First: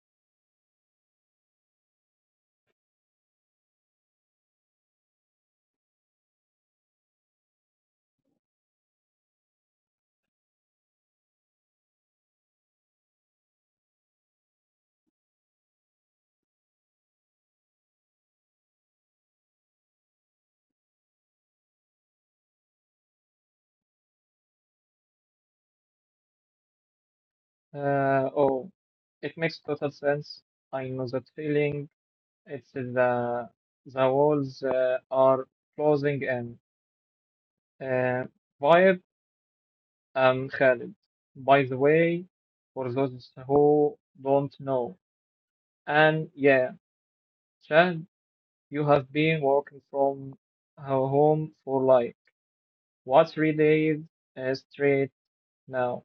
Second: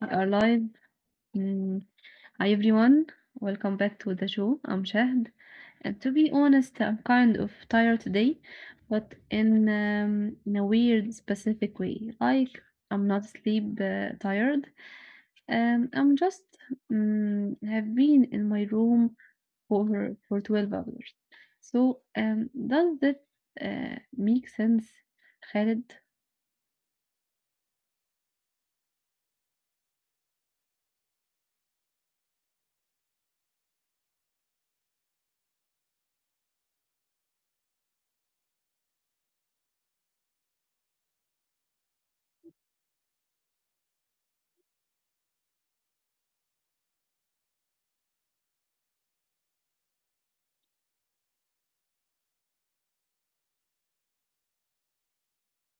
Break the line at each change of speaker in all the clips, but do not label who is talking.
we are live. Mm. Hi everyone, welcome back to the show. I'm Shahd, and to be honest, I'm kind of tired today, but in a weird, specific way. Like I'm not sleep tired. I'm just have been in my room for 12 hours. So does that make sense, Khaled?
Uh, oh, it makes total sense. I know that feeling. It's the walls are closing in. Uh, Vibe and Khalid. By the way, for those who don't know, and yeah, Chad, you have been working from home for like what three days straight now?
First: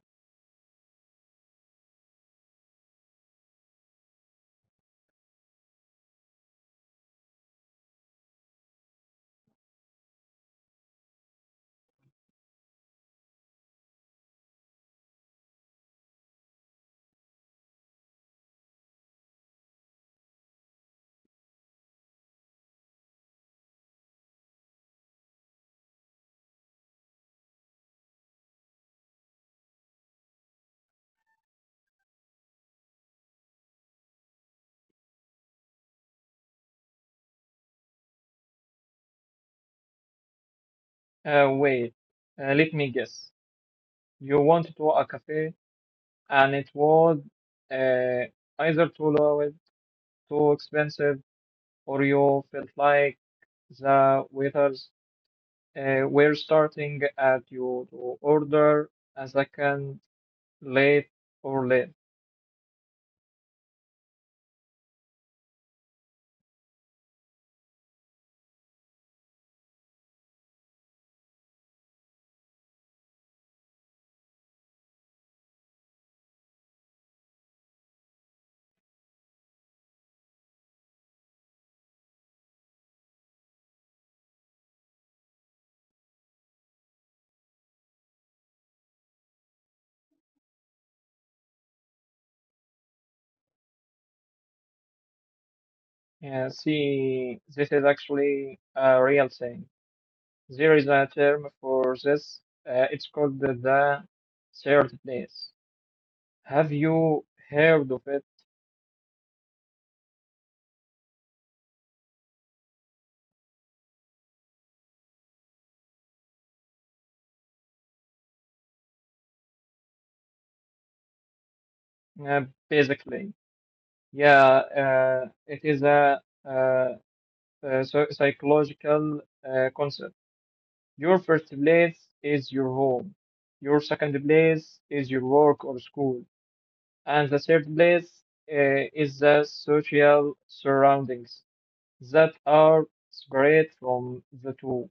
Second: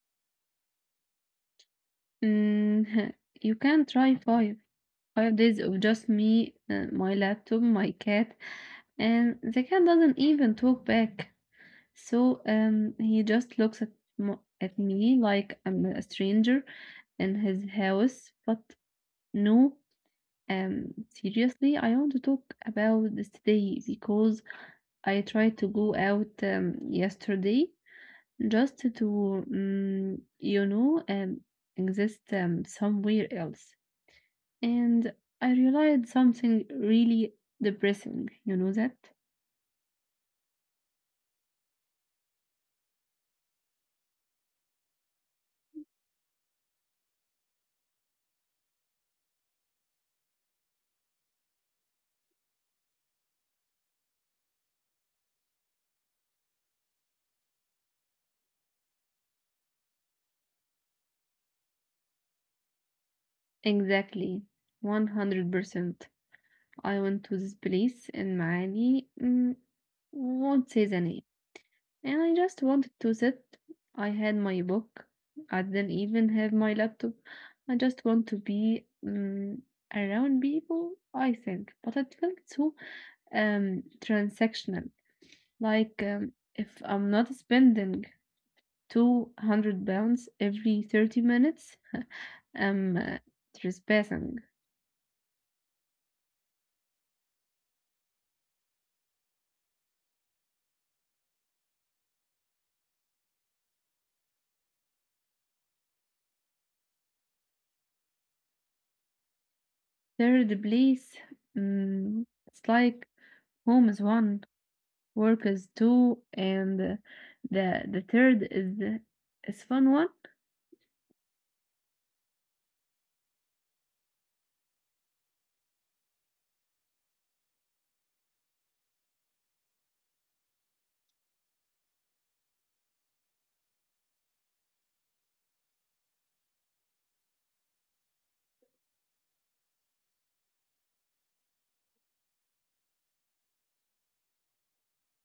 Mm, you can try five. 5 days of just me, my laptop, my cat, and the cat doesn't even talk back. So he just looks at at me like I'm a stranger in his house. But no, um, seriously, I want to talk about this today because I tried to go out yesterday just to, exist somewhere else. And I realized something really depressing, you know that?
Uh, wait, let me guess. You want to a cafe? And it was uh, either too low, too expensive, or you felt like the waiters were starting at you to order a second late or late.
Exactly, 100%. I went to this place in Maali, mm, won't say the name, and I just wanted to sit. I had my book, I didn't even have my laptop. I just want to be mm, around people, I think. But it felt so transactional, like if I'm not spending £200 every 30 minutes. I'm trespassing.
Yeah, see, this is actually a real thing. There is a term for this. It's called the third place. Have you heard of it?
Third place, mm, it's like home is one, work is two, and the third is the is fun one.
Uh, Basically, yeah, it is a uh, so psychological concept. Your first place is your home. Your second place is your work or school. And the third place is the social surroundings that are separate from the two.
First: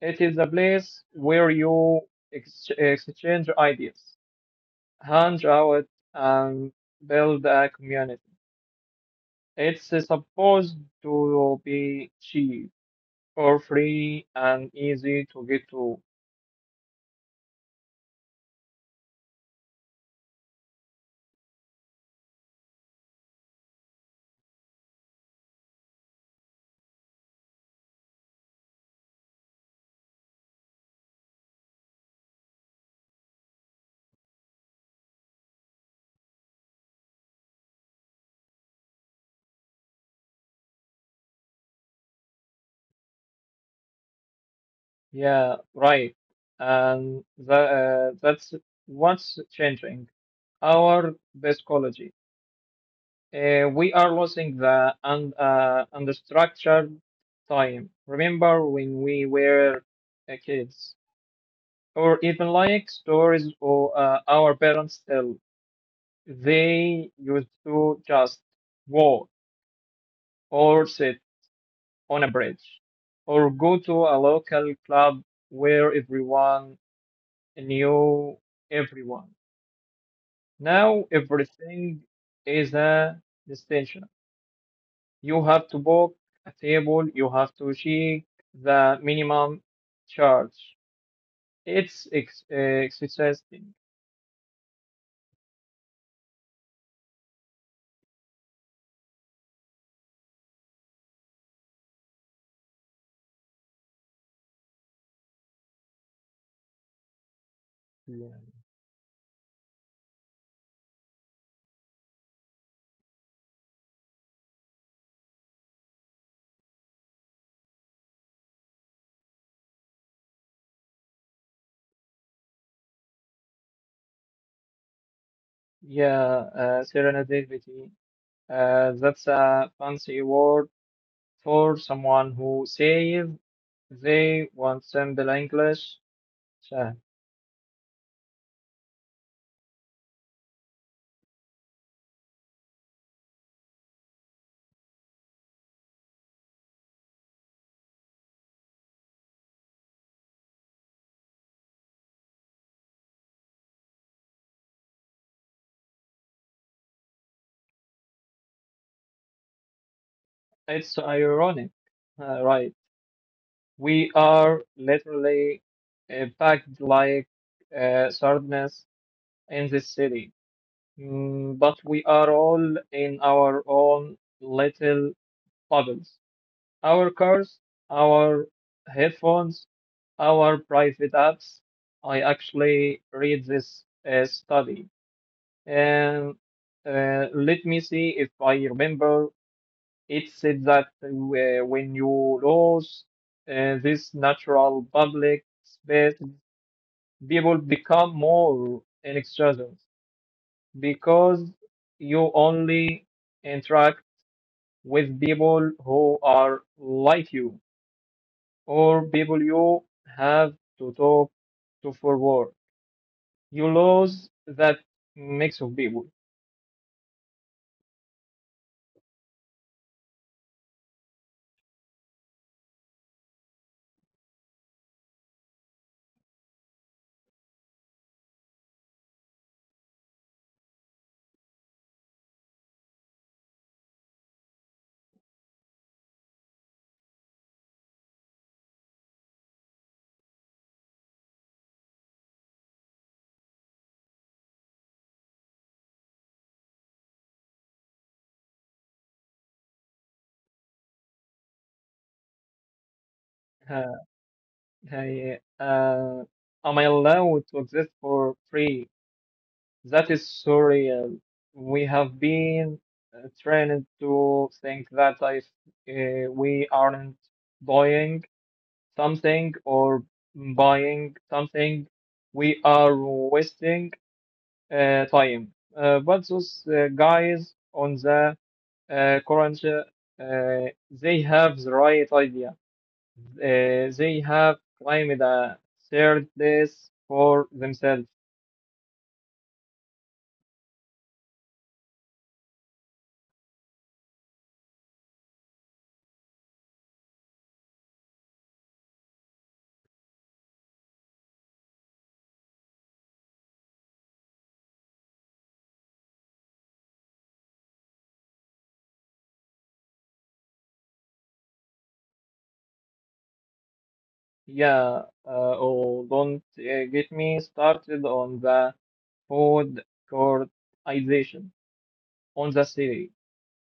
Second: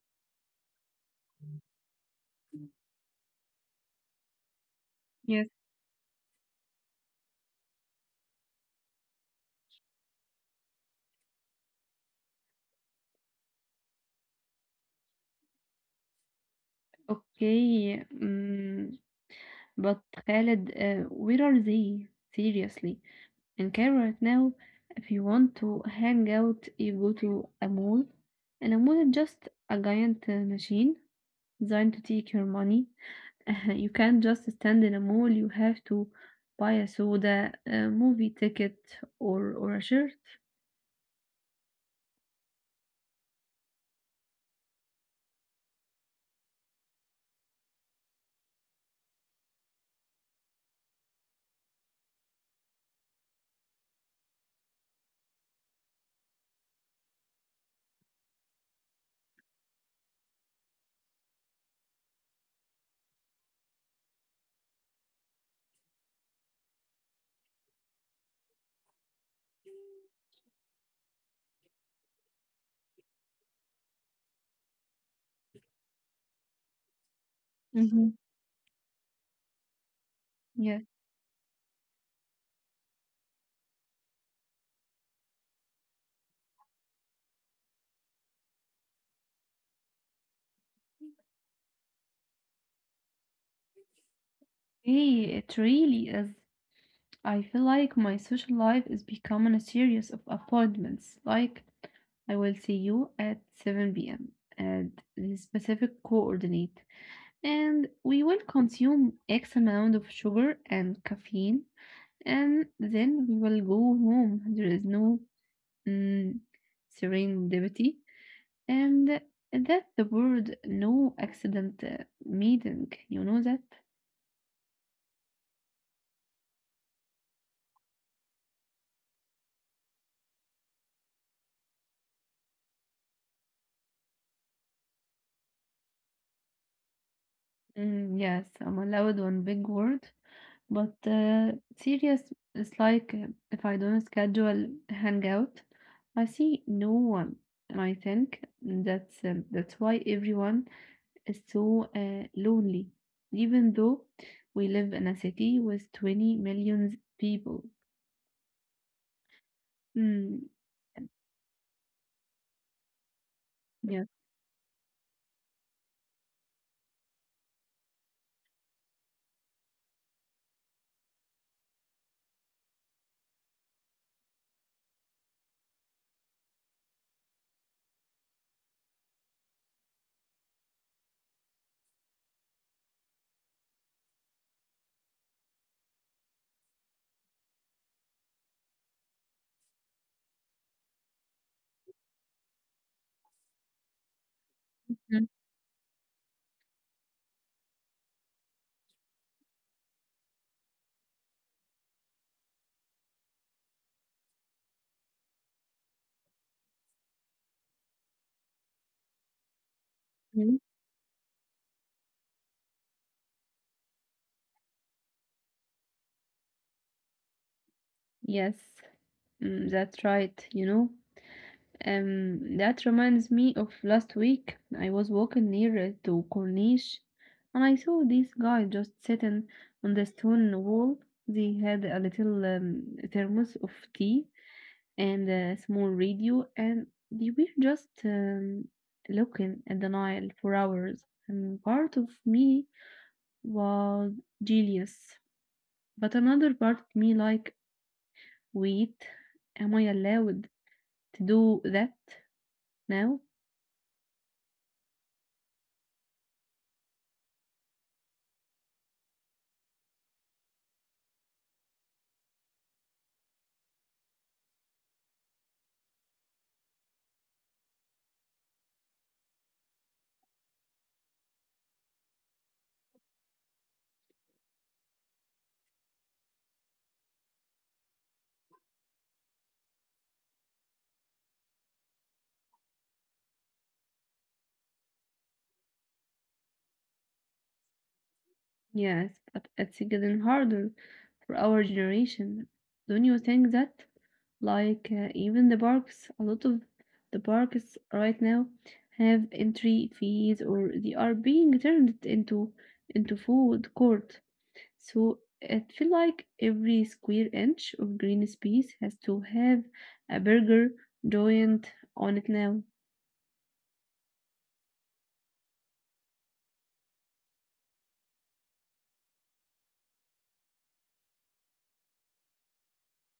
It is a place where you exchange ideas, hang
Yes.
out, and build a community. It's supposed to be cheap for free and easy to get to.
Okay, mm, but Khaled, where are they? Seriously, in Cairo right now, if you want to hang out, you go to a mall, and a mall is just a giant machine designed to take your money. You can't just stand in a mall, you have to buy a soda, a movie ticket, or a shirt.
Yeah, right. And that's what's changing. Our psychology. We are losing the unstructured time. Remember when we were kids, or even like stories or our parents tell. They used to just walk or sit on a bridge or go to a local club where everyone
Hmm.
knew everyone.
Yes.
Now everything is a destination. You have to book a table, you have to check the minimum charge. It's exercising.
Hey, it really is. I feel like my social life is becoming a series of appointments. Like, I will see you at 7 p.m. at the specific coordinate, and
Yeah,
we will consume X amount of sugar and caffeine, and then we will go home. There is no mm, serendipity, and that the word no accident meaning. You know that?
yeah, serendipity. That's a fancy word for someone who says they want simple English. So,
Mm, yes, I'm allowed one big word, but serious is like if I don't schedule hangout, I see no one, and I think that's why everyone is so lonely, even though we live in a city with 20 million people. Mm,
it's ironic, right? We
yes.
are literally packed like sardines in this city. But we are all in our own little bubbles. Our cars, our headphones, our private apps. I actually read this study, and let me see if I remember. It said that when you lose this natural public space, people become more extravagant because you only interact with people who are like you or people you have to talk to for work. You lose that mix of people.
Yes, mm, that's right, you know. That reminds me of last week. I was walking near to Corniche and I saw this guy just sitting on the stone wall. They had a little thermos of tea and a small radio, and they were just looking at the Nile for hours. And part of me was jealous, but another part of me like, wait, am I allowed? To do that now?
Uh, I, uh, am I allowed to exist for free? That is surreal. We have been trained to think that if we aren't buying something or buying something, we are wasting time. But those guys on the current, they have the right idea. They have claimed a third place for themselves.
Yes, but it's getting harder for our generation. Don't you think that? Like, even the parks, a lot of the parks right now have entry fees or they are being turned into food court. So it feel like every square inch of green space has to have a burger joint on it now.
Yeah, don't get me started on the food courtization on the city.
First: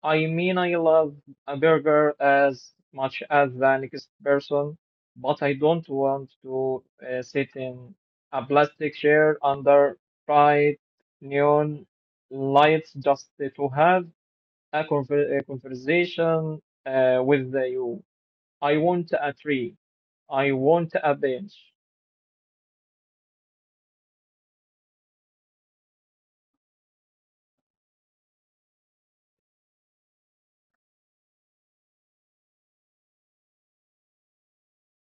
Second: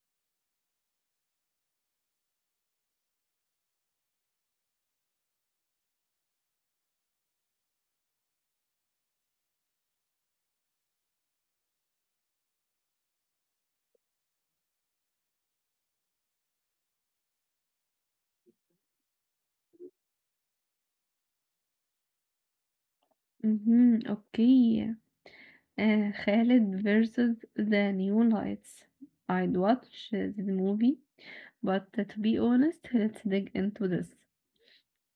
I mean, I love a burger as much as the next person, but I don't want to sit in a plastic chair under bright neon lights just to have a conversation with you. I want a tree. I want a bench.
Mm-hmm, okay. Khalid versus the Neon Lights. I'd watch the movie, but to be honest, let's dig into this.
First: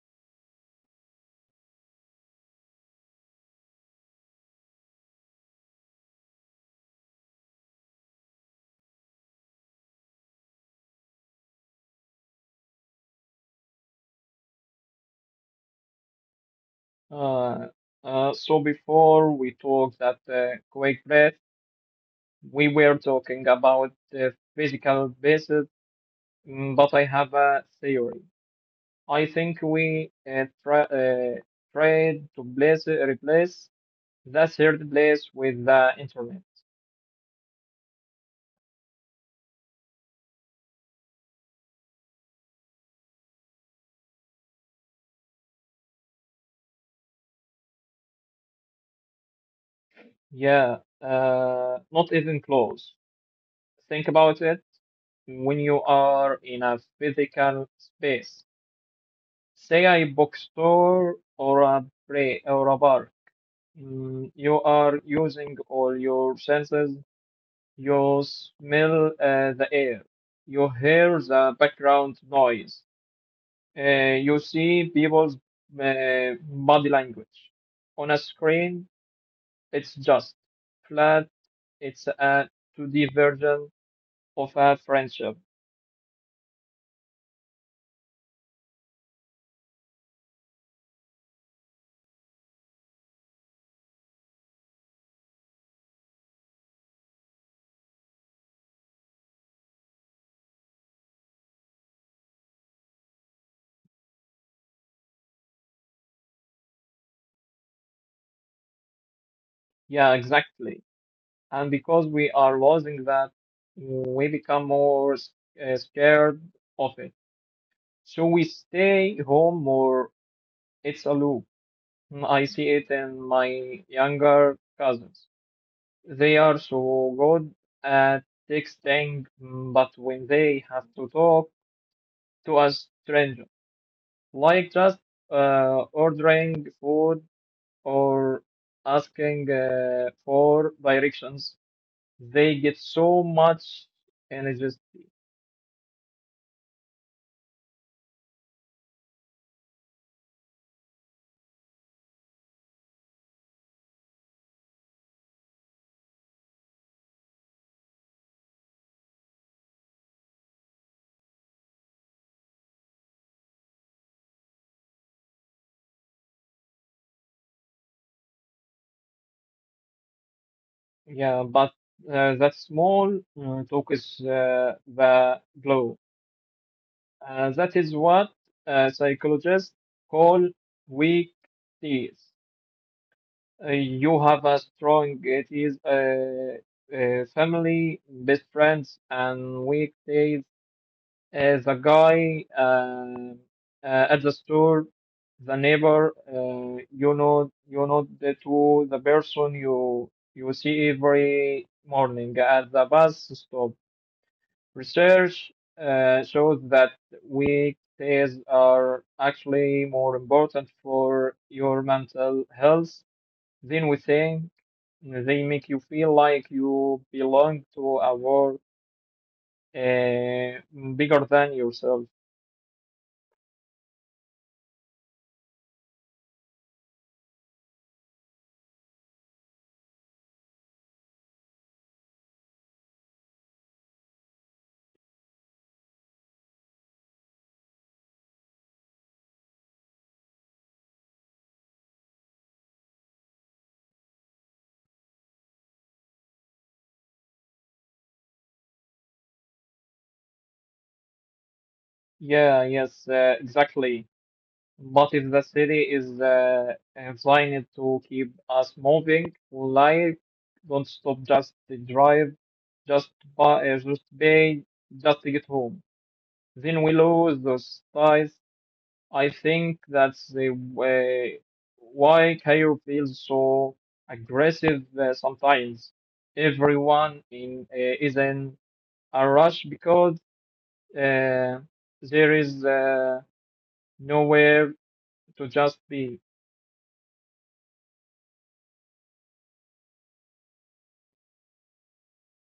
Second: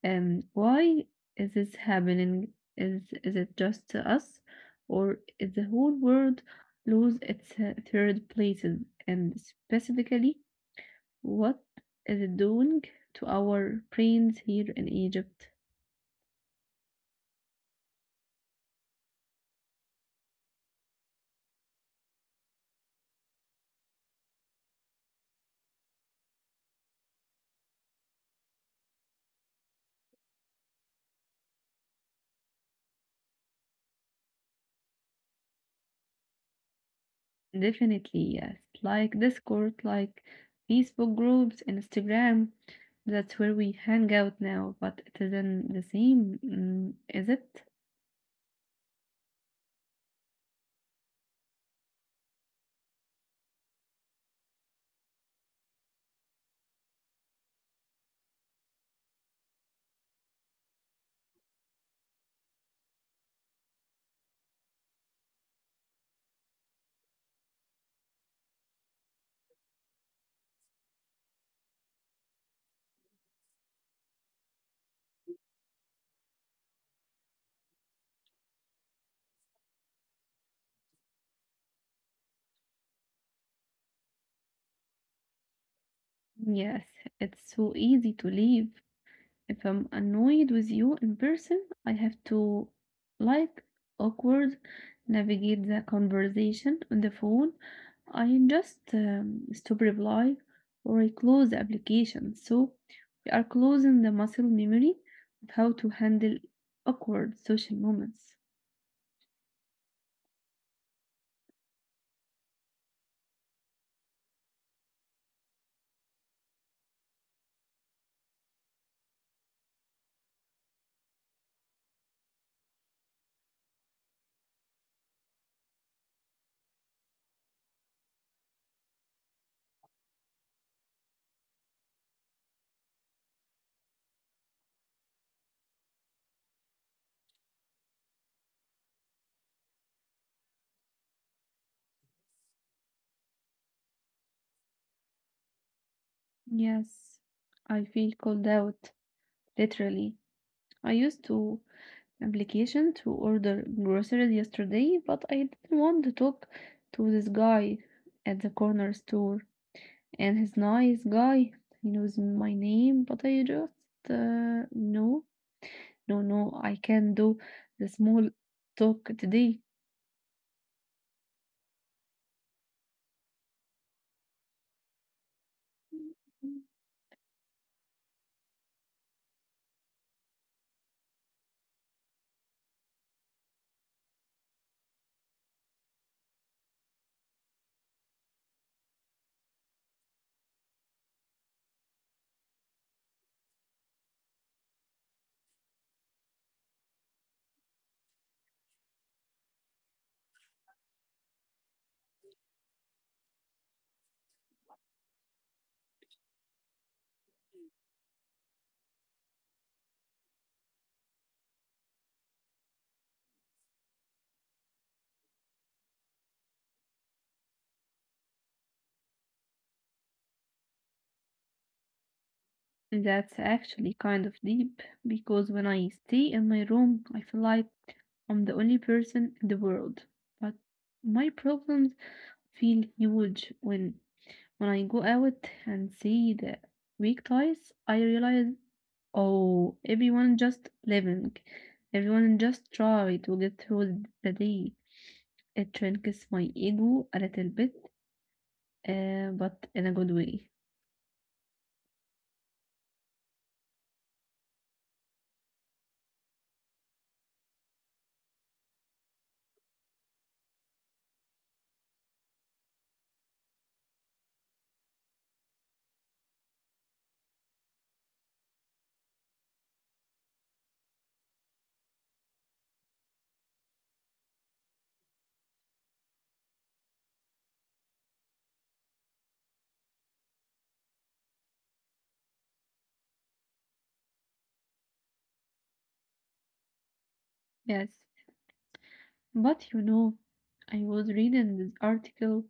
Why is this happening? Is it just us, or is the whole world lose its third places? And specifically, what is it doing to our brains here in Egypt?
Uh, so before we talked that quick breath, we were talking about the physical basis, but I have a theory. I think we try tried to replace the third place with the internet.
Definitely, yes. Like Discord, like Facebook groups, Instagram. That's where we hang out now, but it isn't the same, mm, is it?
Yeah, not even close. Think about it when you are in a physical space, say a bookstore or a play or a bar. You are using all your senses. You smell the air. You hear the background noise. You see people's body language. On a screen, it's just flat. It's a 2D version of a friendship.
Yes, it's so easy to leave. If I'm annoyed with you in person, I have to, like, awkward navigate the conversation on the phone. I just stop reply or I close the application. So we are closing the muscle memory of how to handle awkward social moments.
Yeah, exactly. And because we are losing that, we become more scared of it. So we stay home more? It's a loop. I see it in my younger cousins. They are so good at texting, but when they have to talk to a stranger, like just ordering food or asking for directions, they get so much energy.
Yes, I feel called out, literally. I used to application to order groceries yesterday, but I didn't want to talk to this guy at the corner store. And he's nice guy. He knows my name, but I just no, no, no. I can do the small talk today.
Yeah, but that small talk is the blow. That is what psychologists call weak ties. You have a strong teeth, family, best friends, and weak ties. The guy at the store, the neighbor, you know that to the person you see every morning at the bus stop. Research shows that weekdays are actually more important for your mental health than we think. They make you feel like you belong to a world uh, bigger than yourself.
That's actually kind of deep because when I stay in my room, I feel like I'm the only person in the world. But my problems feel huge when I go out and see the weak ties, I realize, oh, everyone just living. Everyone just try to get through the day. It shrinks my ego a little bit, but in a good way.
Yeah, exactly. But if the city is designed to keep us moving, life don't stop just drive, just buy, just pay, just to get home. Then we lose those ties. I think that's the way why Cairo feels so aggressive sometimes. Everyone in is in a rush because uh, there is nowhere to just be.
Yes, but you know, I was reading this article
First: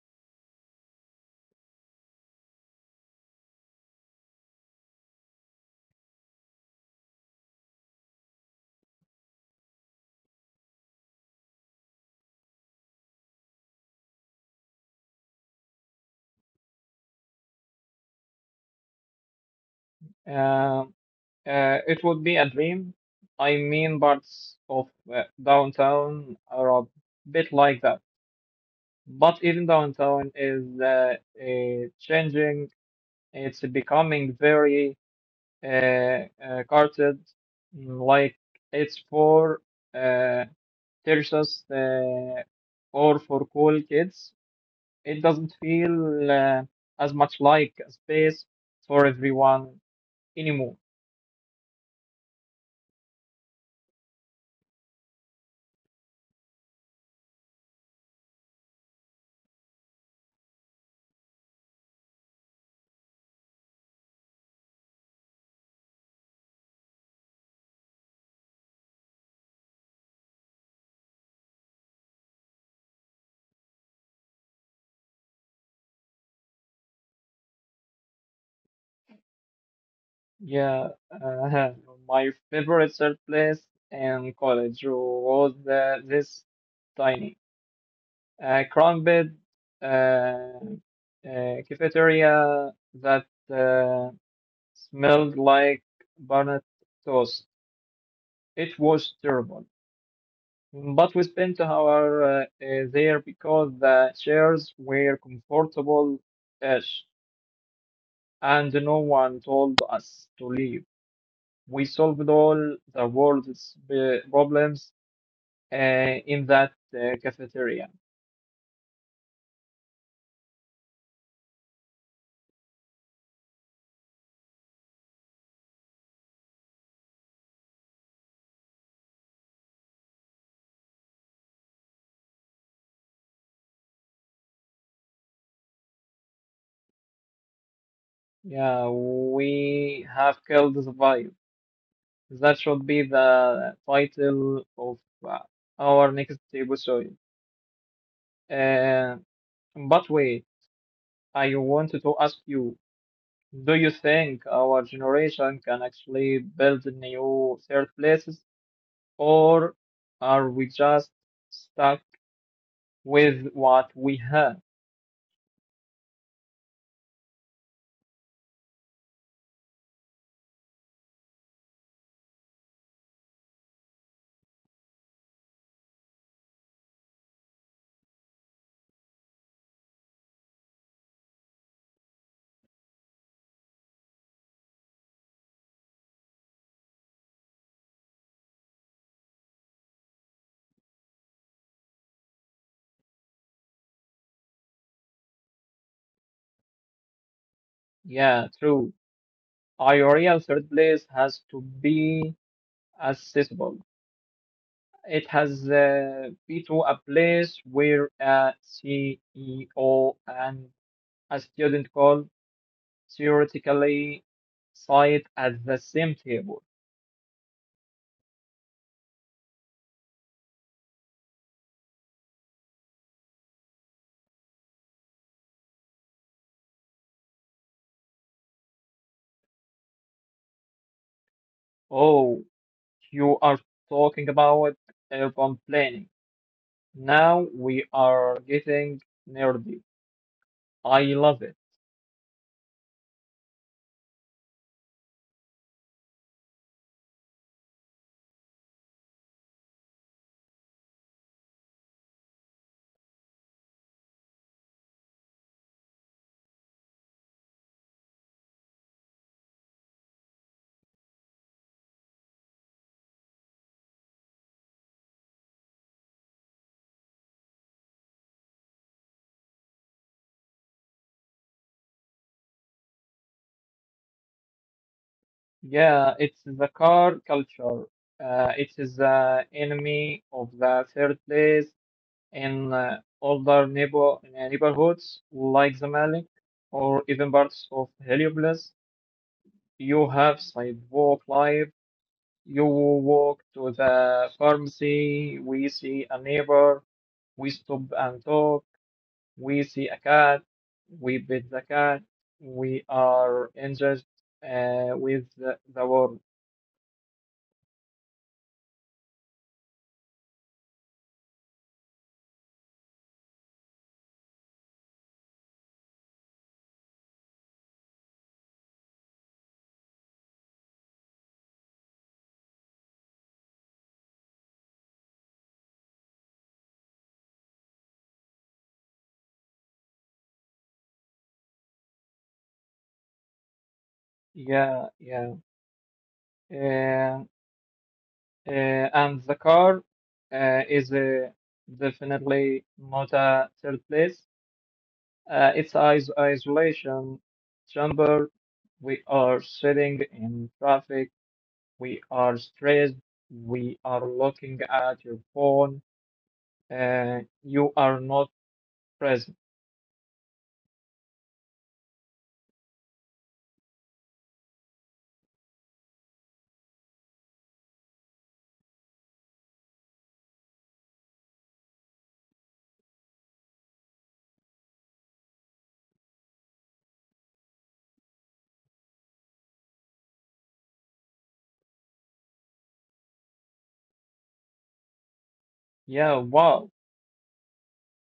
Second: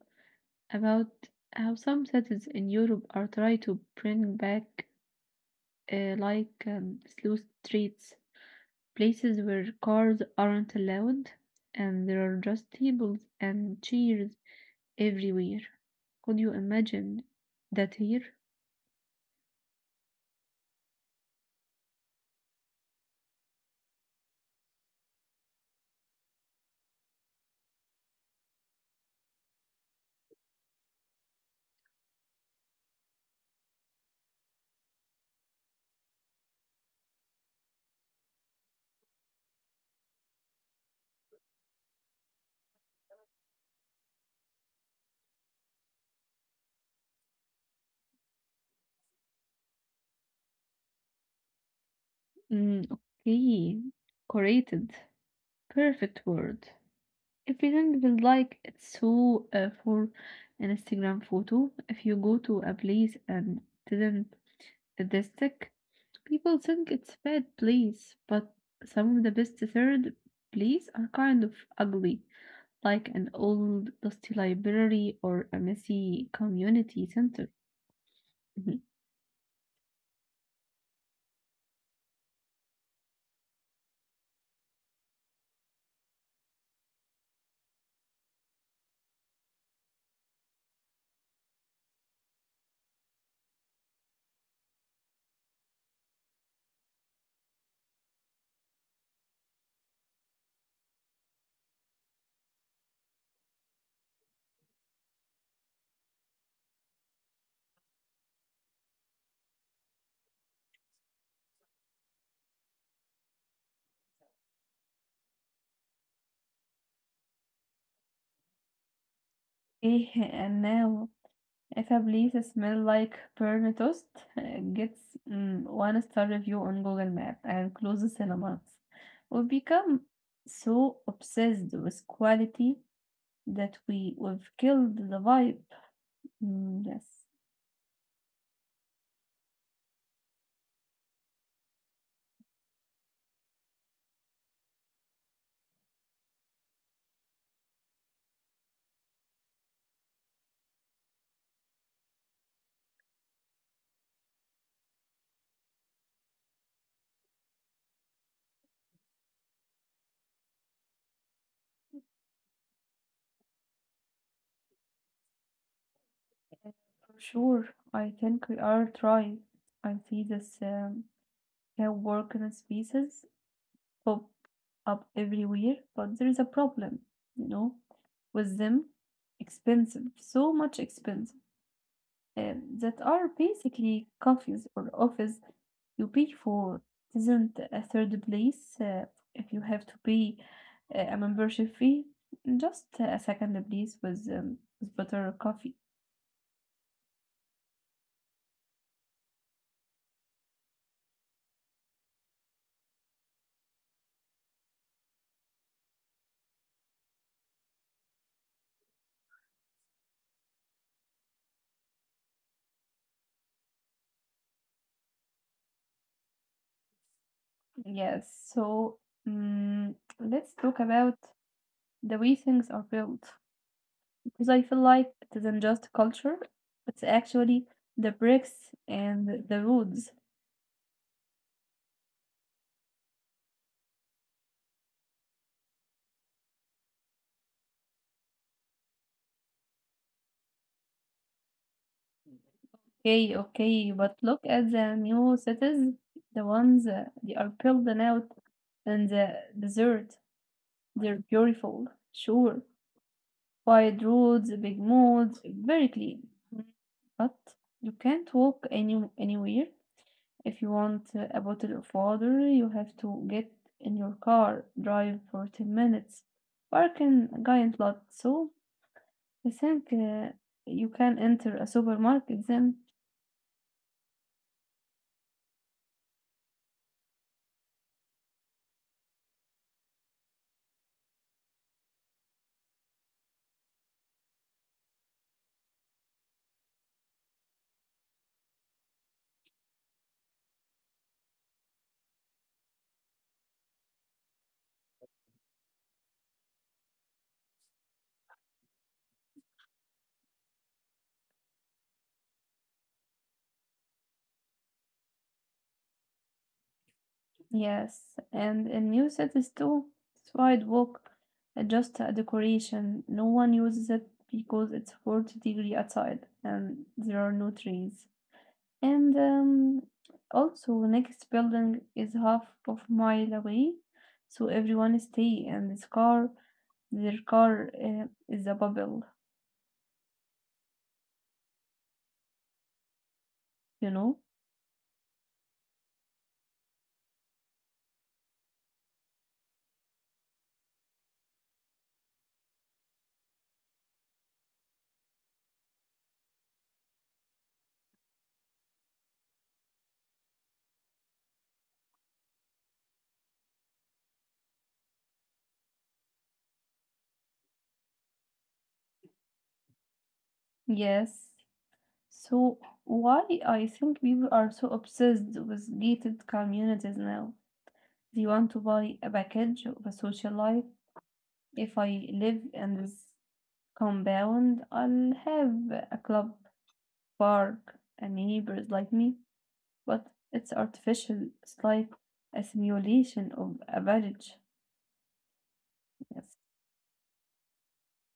about how some cities in Europe are trying to bring back like slow streets, places where cars aren't allowed, and there are just tables and chairs everywhere. Could you imagine that here?
Uh, it would be a dream. I mean, parts of downtown are a bit like that. But even downtown is changing. It's becoming very uh, carted, like it's for uh, tertius or for cool kids. It doesn't feel as much like a space for everyone anymore.
Mm, okay, curated, perfect word. Everything feels like it's so for an Instagram photo. If you go to a place and didn't this people think it's bad plays, but some of the best third plays are kind of ugly, like an old dusty library or a messy community center. Mhm.
Yeah, uh, my favorite third place in college was this tiny crumbed uh, cafeteria that. Uh, Smelled like burnt toast. It was terrible. But we spent an hour there because the chairs were comfortable ish and no one told us to leave. We solved all the world's problems in that cafeteria.
إيه and now if a place smells like burnt toast, it gets mm, one star review on Google Map and closes in a month. We've become so obsessed with quality that we've killed the vibe. Mm, yes,
Yeah, we have killed the vibe. That should be the title of uh, our next episode. Uh, but wait, I wanted to ask you, do you think our generation can actually build new third places, or are we just stuck with what we have?
for sure. I think we are trying. I see this can work in spaces pop up everywhere, but there is a problem, you know, with them. Expensive, so much expensive. Um, that are basically coffees or office you pay for. It isn't a third place if you have to pay a membership fee. Just a second place with better coffee.
Yeah, true. Our real third place has to be accessible. It has been to a place where a CEO and a student could theoretically sit at the same table.
Yes, so mm let's talk about the way things are built because I feel like it isn't just culture, it's actually the bricks and the roads.
Oh, you are talking about urban planning. Now we are getting nerdy. I love it.
Okay, okay, but look at the new cities, the ones they are building out in the desert. They're beautiful, sure. Wide roads, big malls, very clean. Mm. But you can't walk anywhere. If you want a bottle of water, you have to get in your car, drive for 10 minutes, park in a giant lot. So I think you can enter a supermarket then.
Yeah, it's the car culture. It is the enemy of the third place in older neighborhoods like the or even parts of Heliopolis. You have sidewalk life. You walk to the pharmacy. We see a neighbor. We stop and talk. We see a cat. We pet the cat. We are engaged with the world.
Yes, and in new cities too, this sidewalk are just a decoration. No one uses it because it's 40-degree outside and there are no trees. And also, next building is half of mile away, so everyone stay and this car, their car is a bubble, you know?
Yeah, yeah. Uh, Uh, and the car is definitely not a third place. It's Is isolation chamber. We are sitting in traffic. We are stressed. We are looking at your phone. You are not present.
Yes. So why I think people are so obsessed with gated communities now? Do you want to buy a package of a social life? If I live in this compound, I'll have a club, park, and neighbors like me, but it's artificial. It's like a simulation of a village.
Yeah,
Yes.
wow.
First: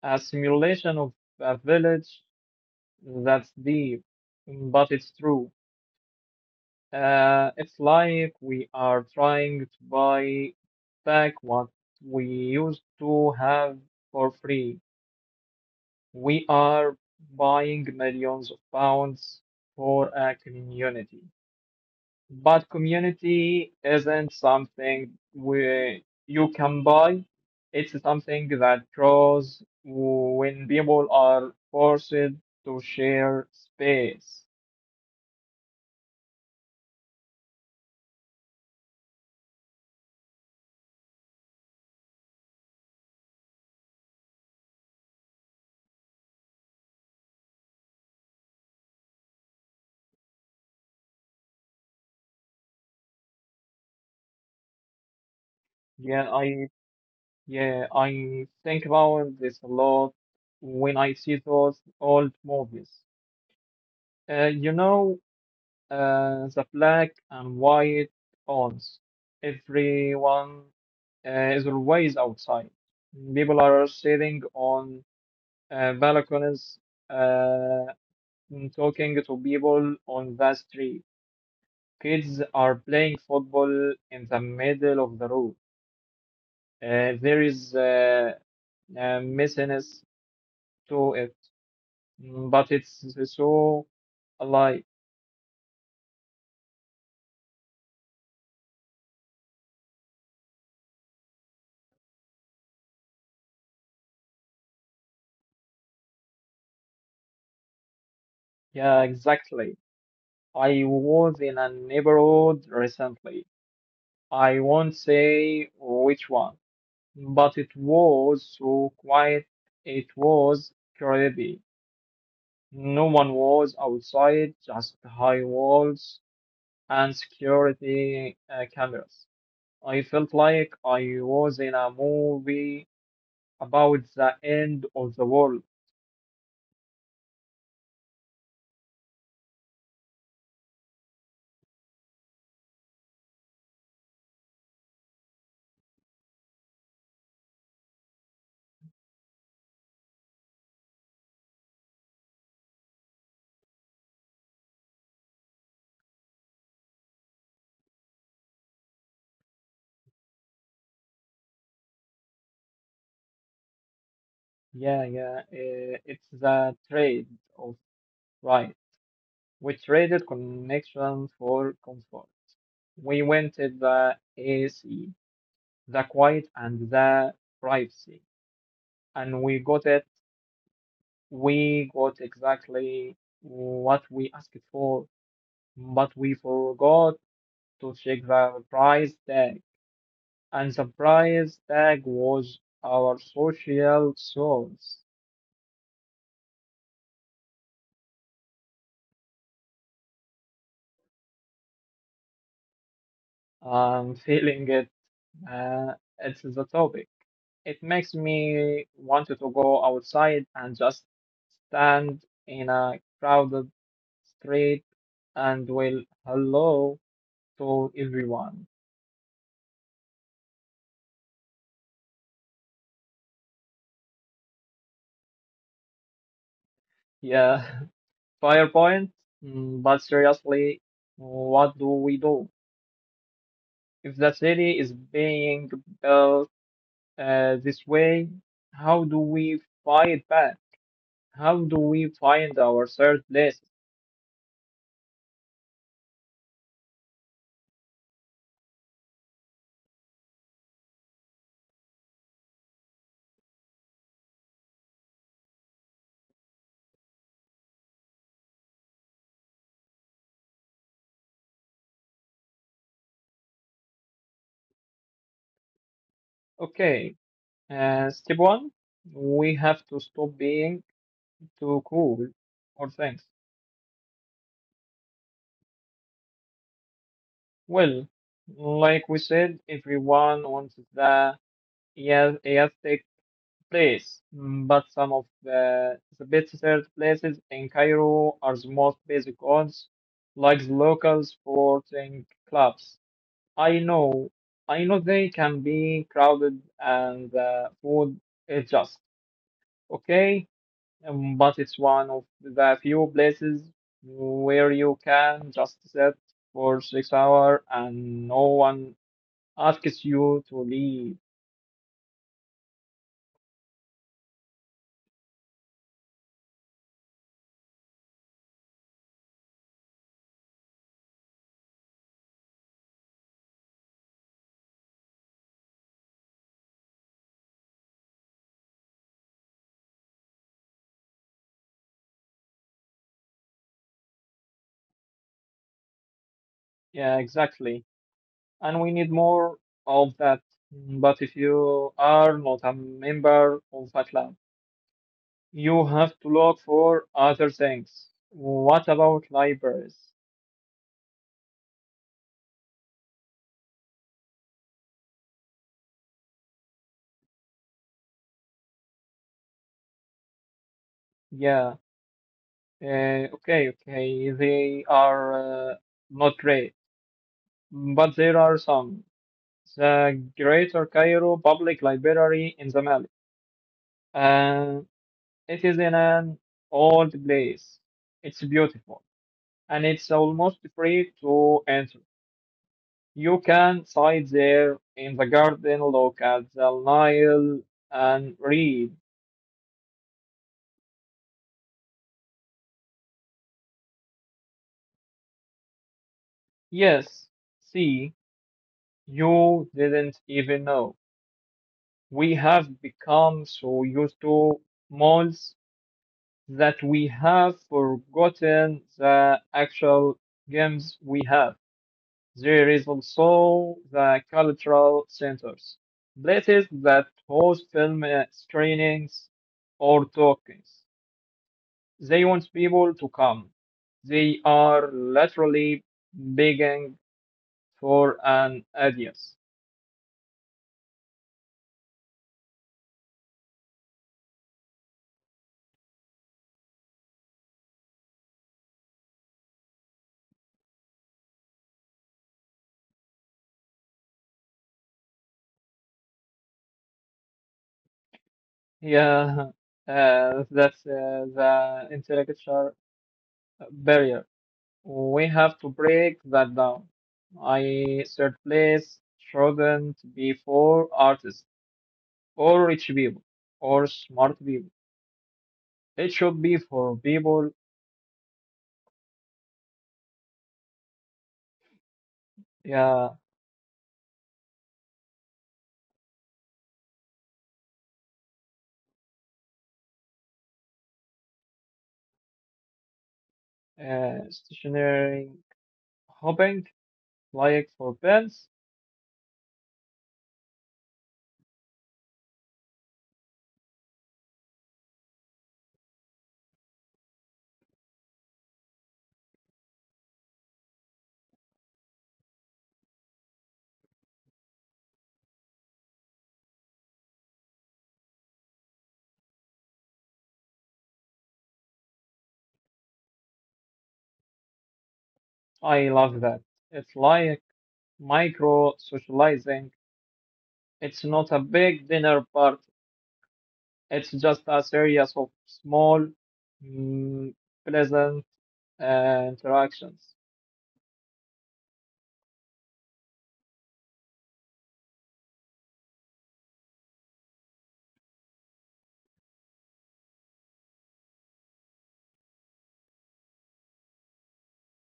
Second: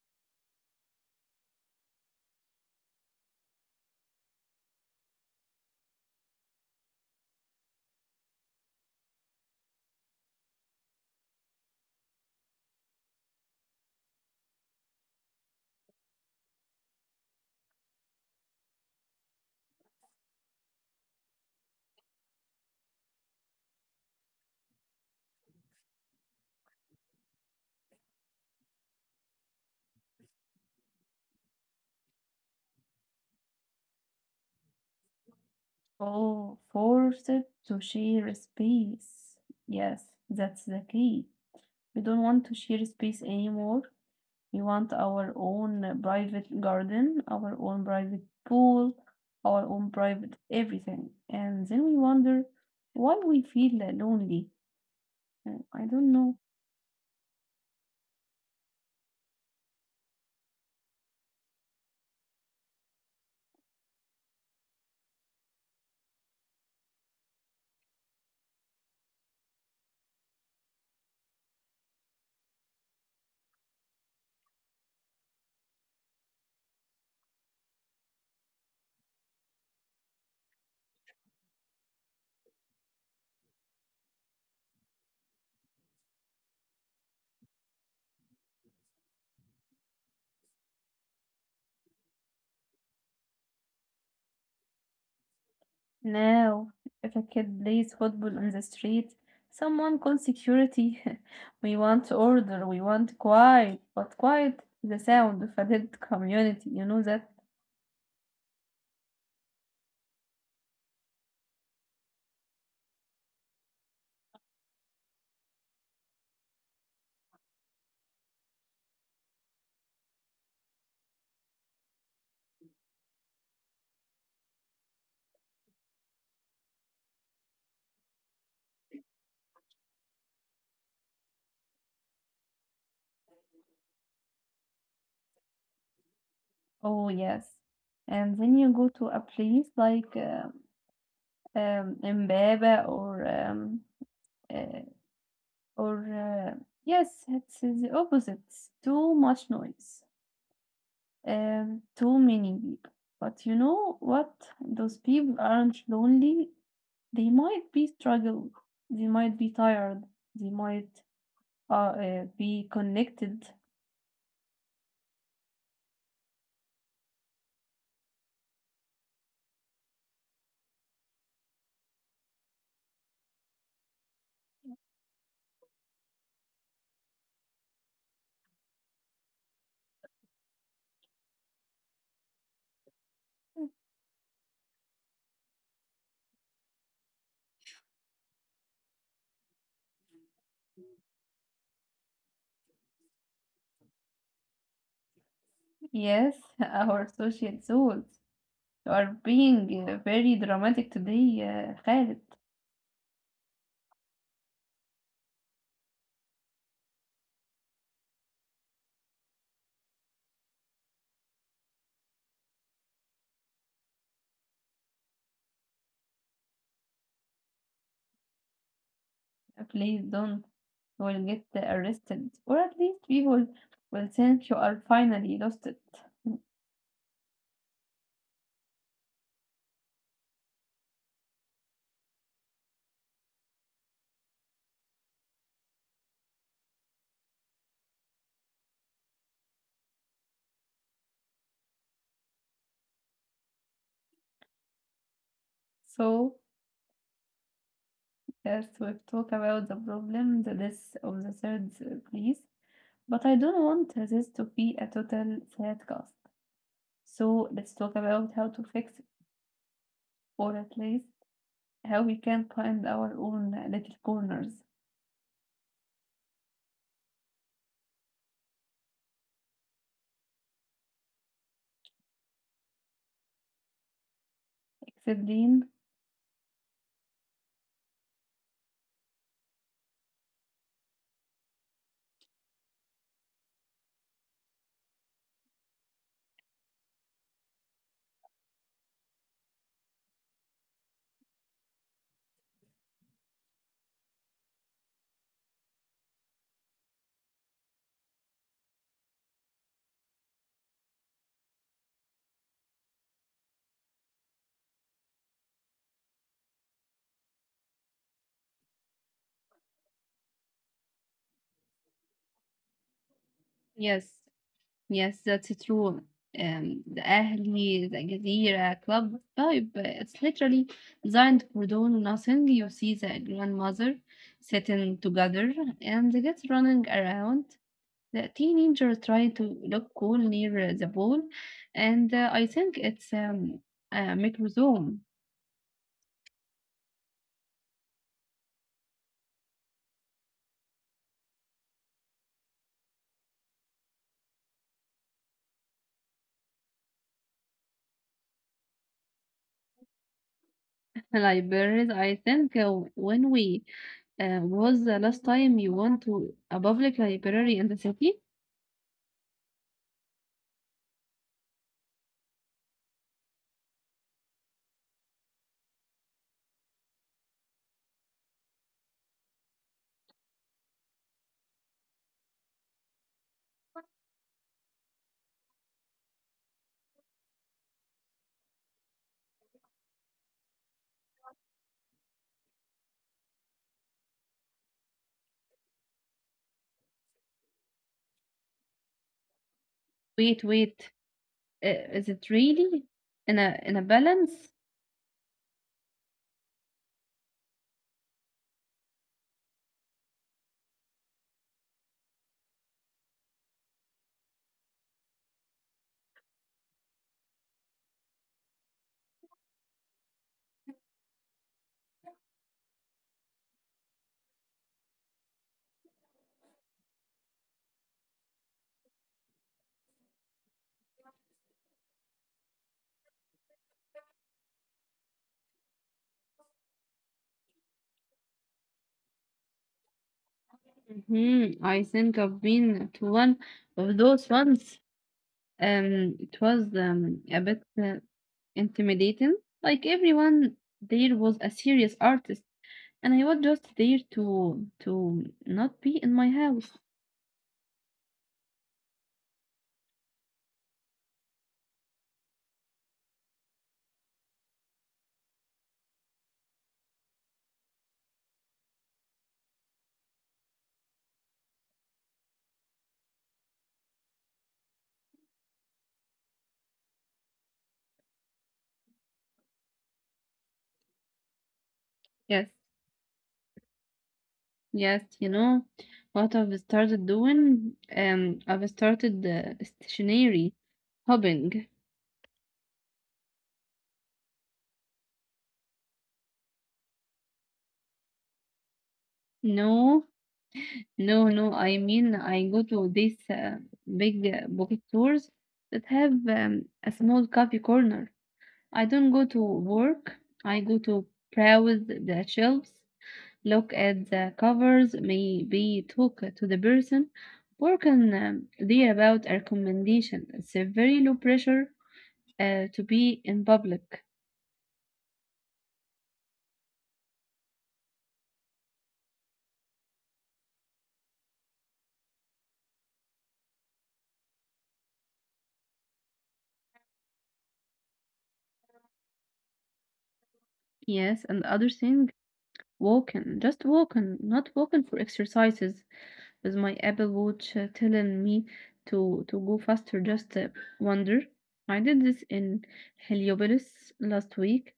A simulation of a village, that's deep, but it's true. It's like we are trying to buy back what we used to have for free. We are buying millions of pounds for a community. But community isn't something you can buy. It's something that grows when people are forced to share space.
All forced to share space. Yes, that's the key. We don't want to share space anymore. We want our own private garden, our own private pool, our own private everything. And then we wonder why we feel lonely. I don't
Yeah,
know.
I yeah, I think about this a lot when I see those old movies. Uh, you know, the black and white ones. Everyone is always outside. People are sitting on balconies, uh, and talking to people on the street. Kids are playing football in the middle of the road. There is a messiness to it. But it's so like,
Now, if a kid plays football on the street, someone calls security. We want order, we want quiet, but quiet is the sound of a dead community. You know that?
yeah, exactly. I was in a neighborhood recently. I won't say which one, but it was so quiet. It was creepy. No one was outside, just high walls and security cameras. I felt like I was in a movie about the end of the world.
Oh, yes. And then you go to a place like Mbaba or uh, or, yes, it's the opposite. Too much noise, too many people. But you know what? Those people aren't lonely. They might be struggle. They might be tired. They might be connected.
Yeah, it's the trade of right. We traded connection for comfort. We wanted the AC, the quiet, and the privacy, and we got it. We got exactly what we asked for, but we forgot to check the price tag, and the price tag was our social source.
Yes, our social souls are being very dramatic today, Khaled.
I'm feeling it. Uh, it's the topic. It makes me want to go outside and just stand in a crowded street and will hello to everyone.
Please don't. You will get arrested, or at least people will think you are finally lost it.
Yeah, PowerPoint. But seriously, what do we do? If the city is being built this way, how do we fight back? How do we find our third place?
So first we talk about the problem, the death of the third priest. But I don't want this to be a total broadcast. So let's talk about how to fix it, or at least how we can find our own little corners.
Okay, step one, we have to stop being too cool. Or thanks.
Except
Well, like we said, everyone wants the Eas- Aztec place. But some of the best third places in Cairo are the most basic ones, like the local sporting clubs. I know, I know they can be crowded and the food is just okay. But it's one of the few places where you can just sit for six hours and no one asks you to leave.
yes, yes, that's true. The Ahli, the Jazeera Club vibe. It's literally designed for doing nothing. You see the grandmother sitting together and the kids running around. The teenager trying to look cool near the ball, and I think it's a microsome.
Yeah, exactly. And we need more of that. But if you are not a member of a club, you have to look for other things. What about libraries?
Libraries. I think when we was the last time you went to a public library in the city?
Yeah. Okay, okay. They are not great, but there are some. The Greater Cairo Public Library in the Mall. Uh, it is in an old place. It's beautiful and it's almost free to enter. You can sit there in the garden, look at the Nile, and read.
Wait, is it really in a balance?
Yes, see, you didn't even know. We have become so used to malls that we have forgotten the actual games we have. There is also the cultural centers, places that host film screenings or talkings. They want people to come. They are literally begging for an audience.
Hmm. I think I've been to one of those ones. It was a bit intimidating. Like everyone there was a serious artist and I was just there to not be in my house.
Yeah, that's the intellectual barrier. We have to break that down. I third place shouldn't be for artists. Or rich people or smart people. It should be for people,
Yes,
yeah,
yes, you know what I've started doing? I've started stationary hopping.
stationary hopping, like for pets.
No, no, no. I mean, I go to these big bookstores stores that have a small coffee corner. I don't go to work. I go to browse the shelves. Look at the covers, maybe talk to the person. Work on there about a recommendation. It's a very low pressure to be in public.
I love that. It's like micro socializing. It's not a big dinner party. It's just a series of small, mm, pleasant interactions.
Yes, and the other thing, walking. Just walking, not walking for exercises. With my Apple Watch telling me to go faster, just wander. I did this in Heliopolis last week.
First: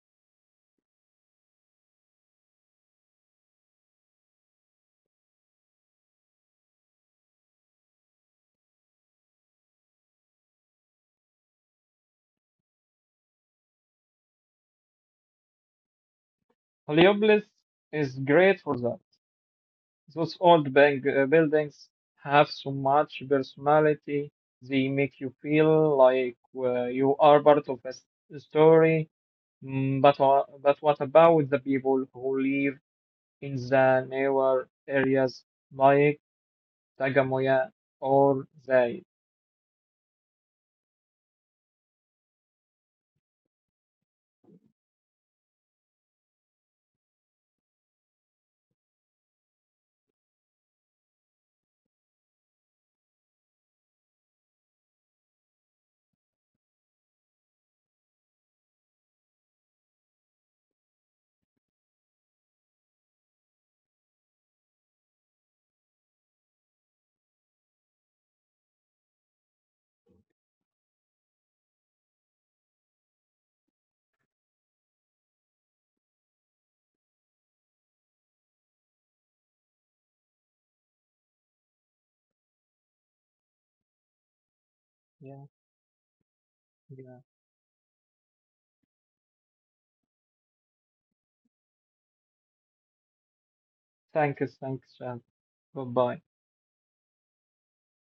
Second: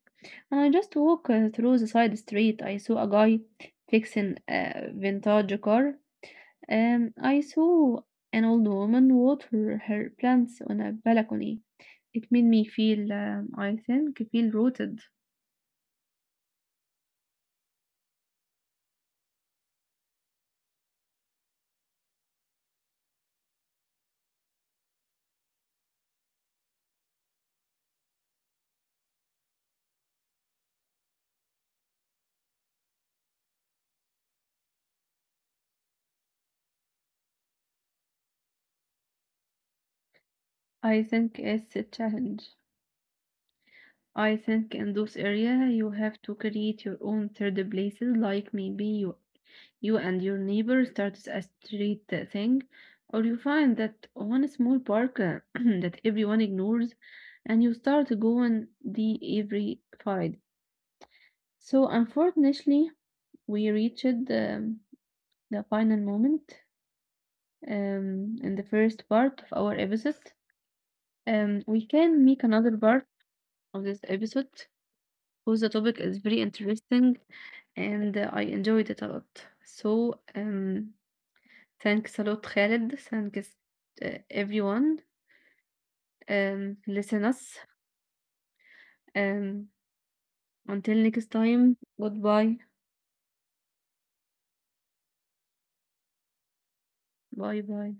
I just walk through the side street. I saw a guy fixing a vintage car. I saw an old woman water her plants on a balcony. It made me feel, feel rooted.
Heliopolis is great for that. Those old bank buildings have so much personality. They make you feel like you are part of a story. But, but what about the people who live in the newer areas like Tagamoya or Zay?
I think it's a challenge. I think in those area you have to create your own third places, like maybe you and your neighbor start a street thing, or you find that one small park that everyone ignores, and you start going the every Friday. So unfortunately, we reached. Um, the final moment in the first part of our episode. We can make another part of this episode because the topic is very interesting and I enjoyed it a lot. So, thanks a lot, Khaled. Thanks, everyone.
Yeah, yeah.
Listen us. Um, until next time, goodbye.
Thanks, thanks, and goodbye.
Bye bye.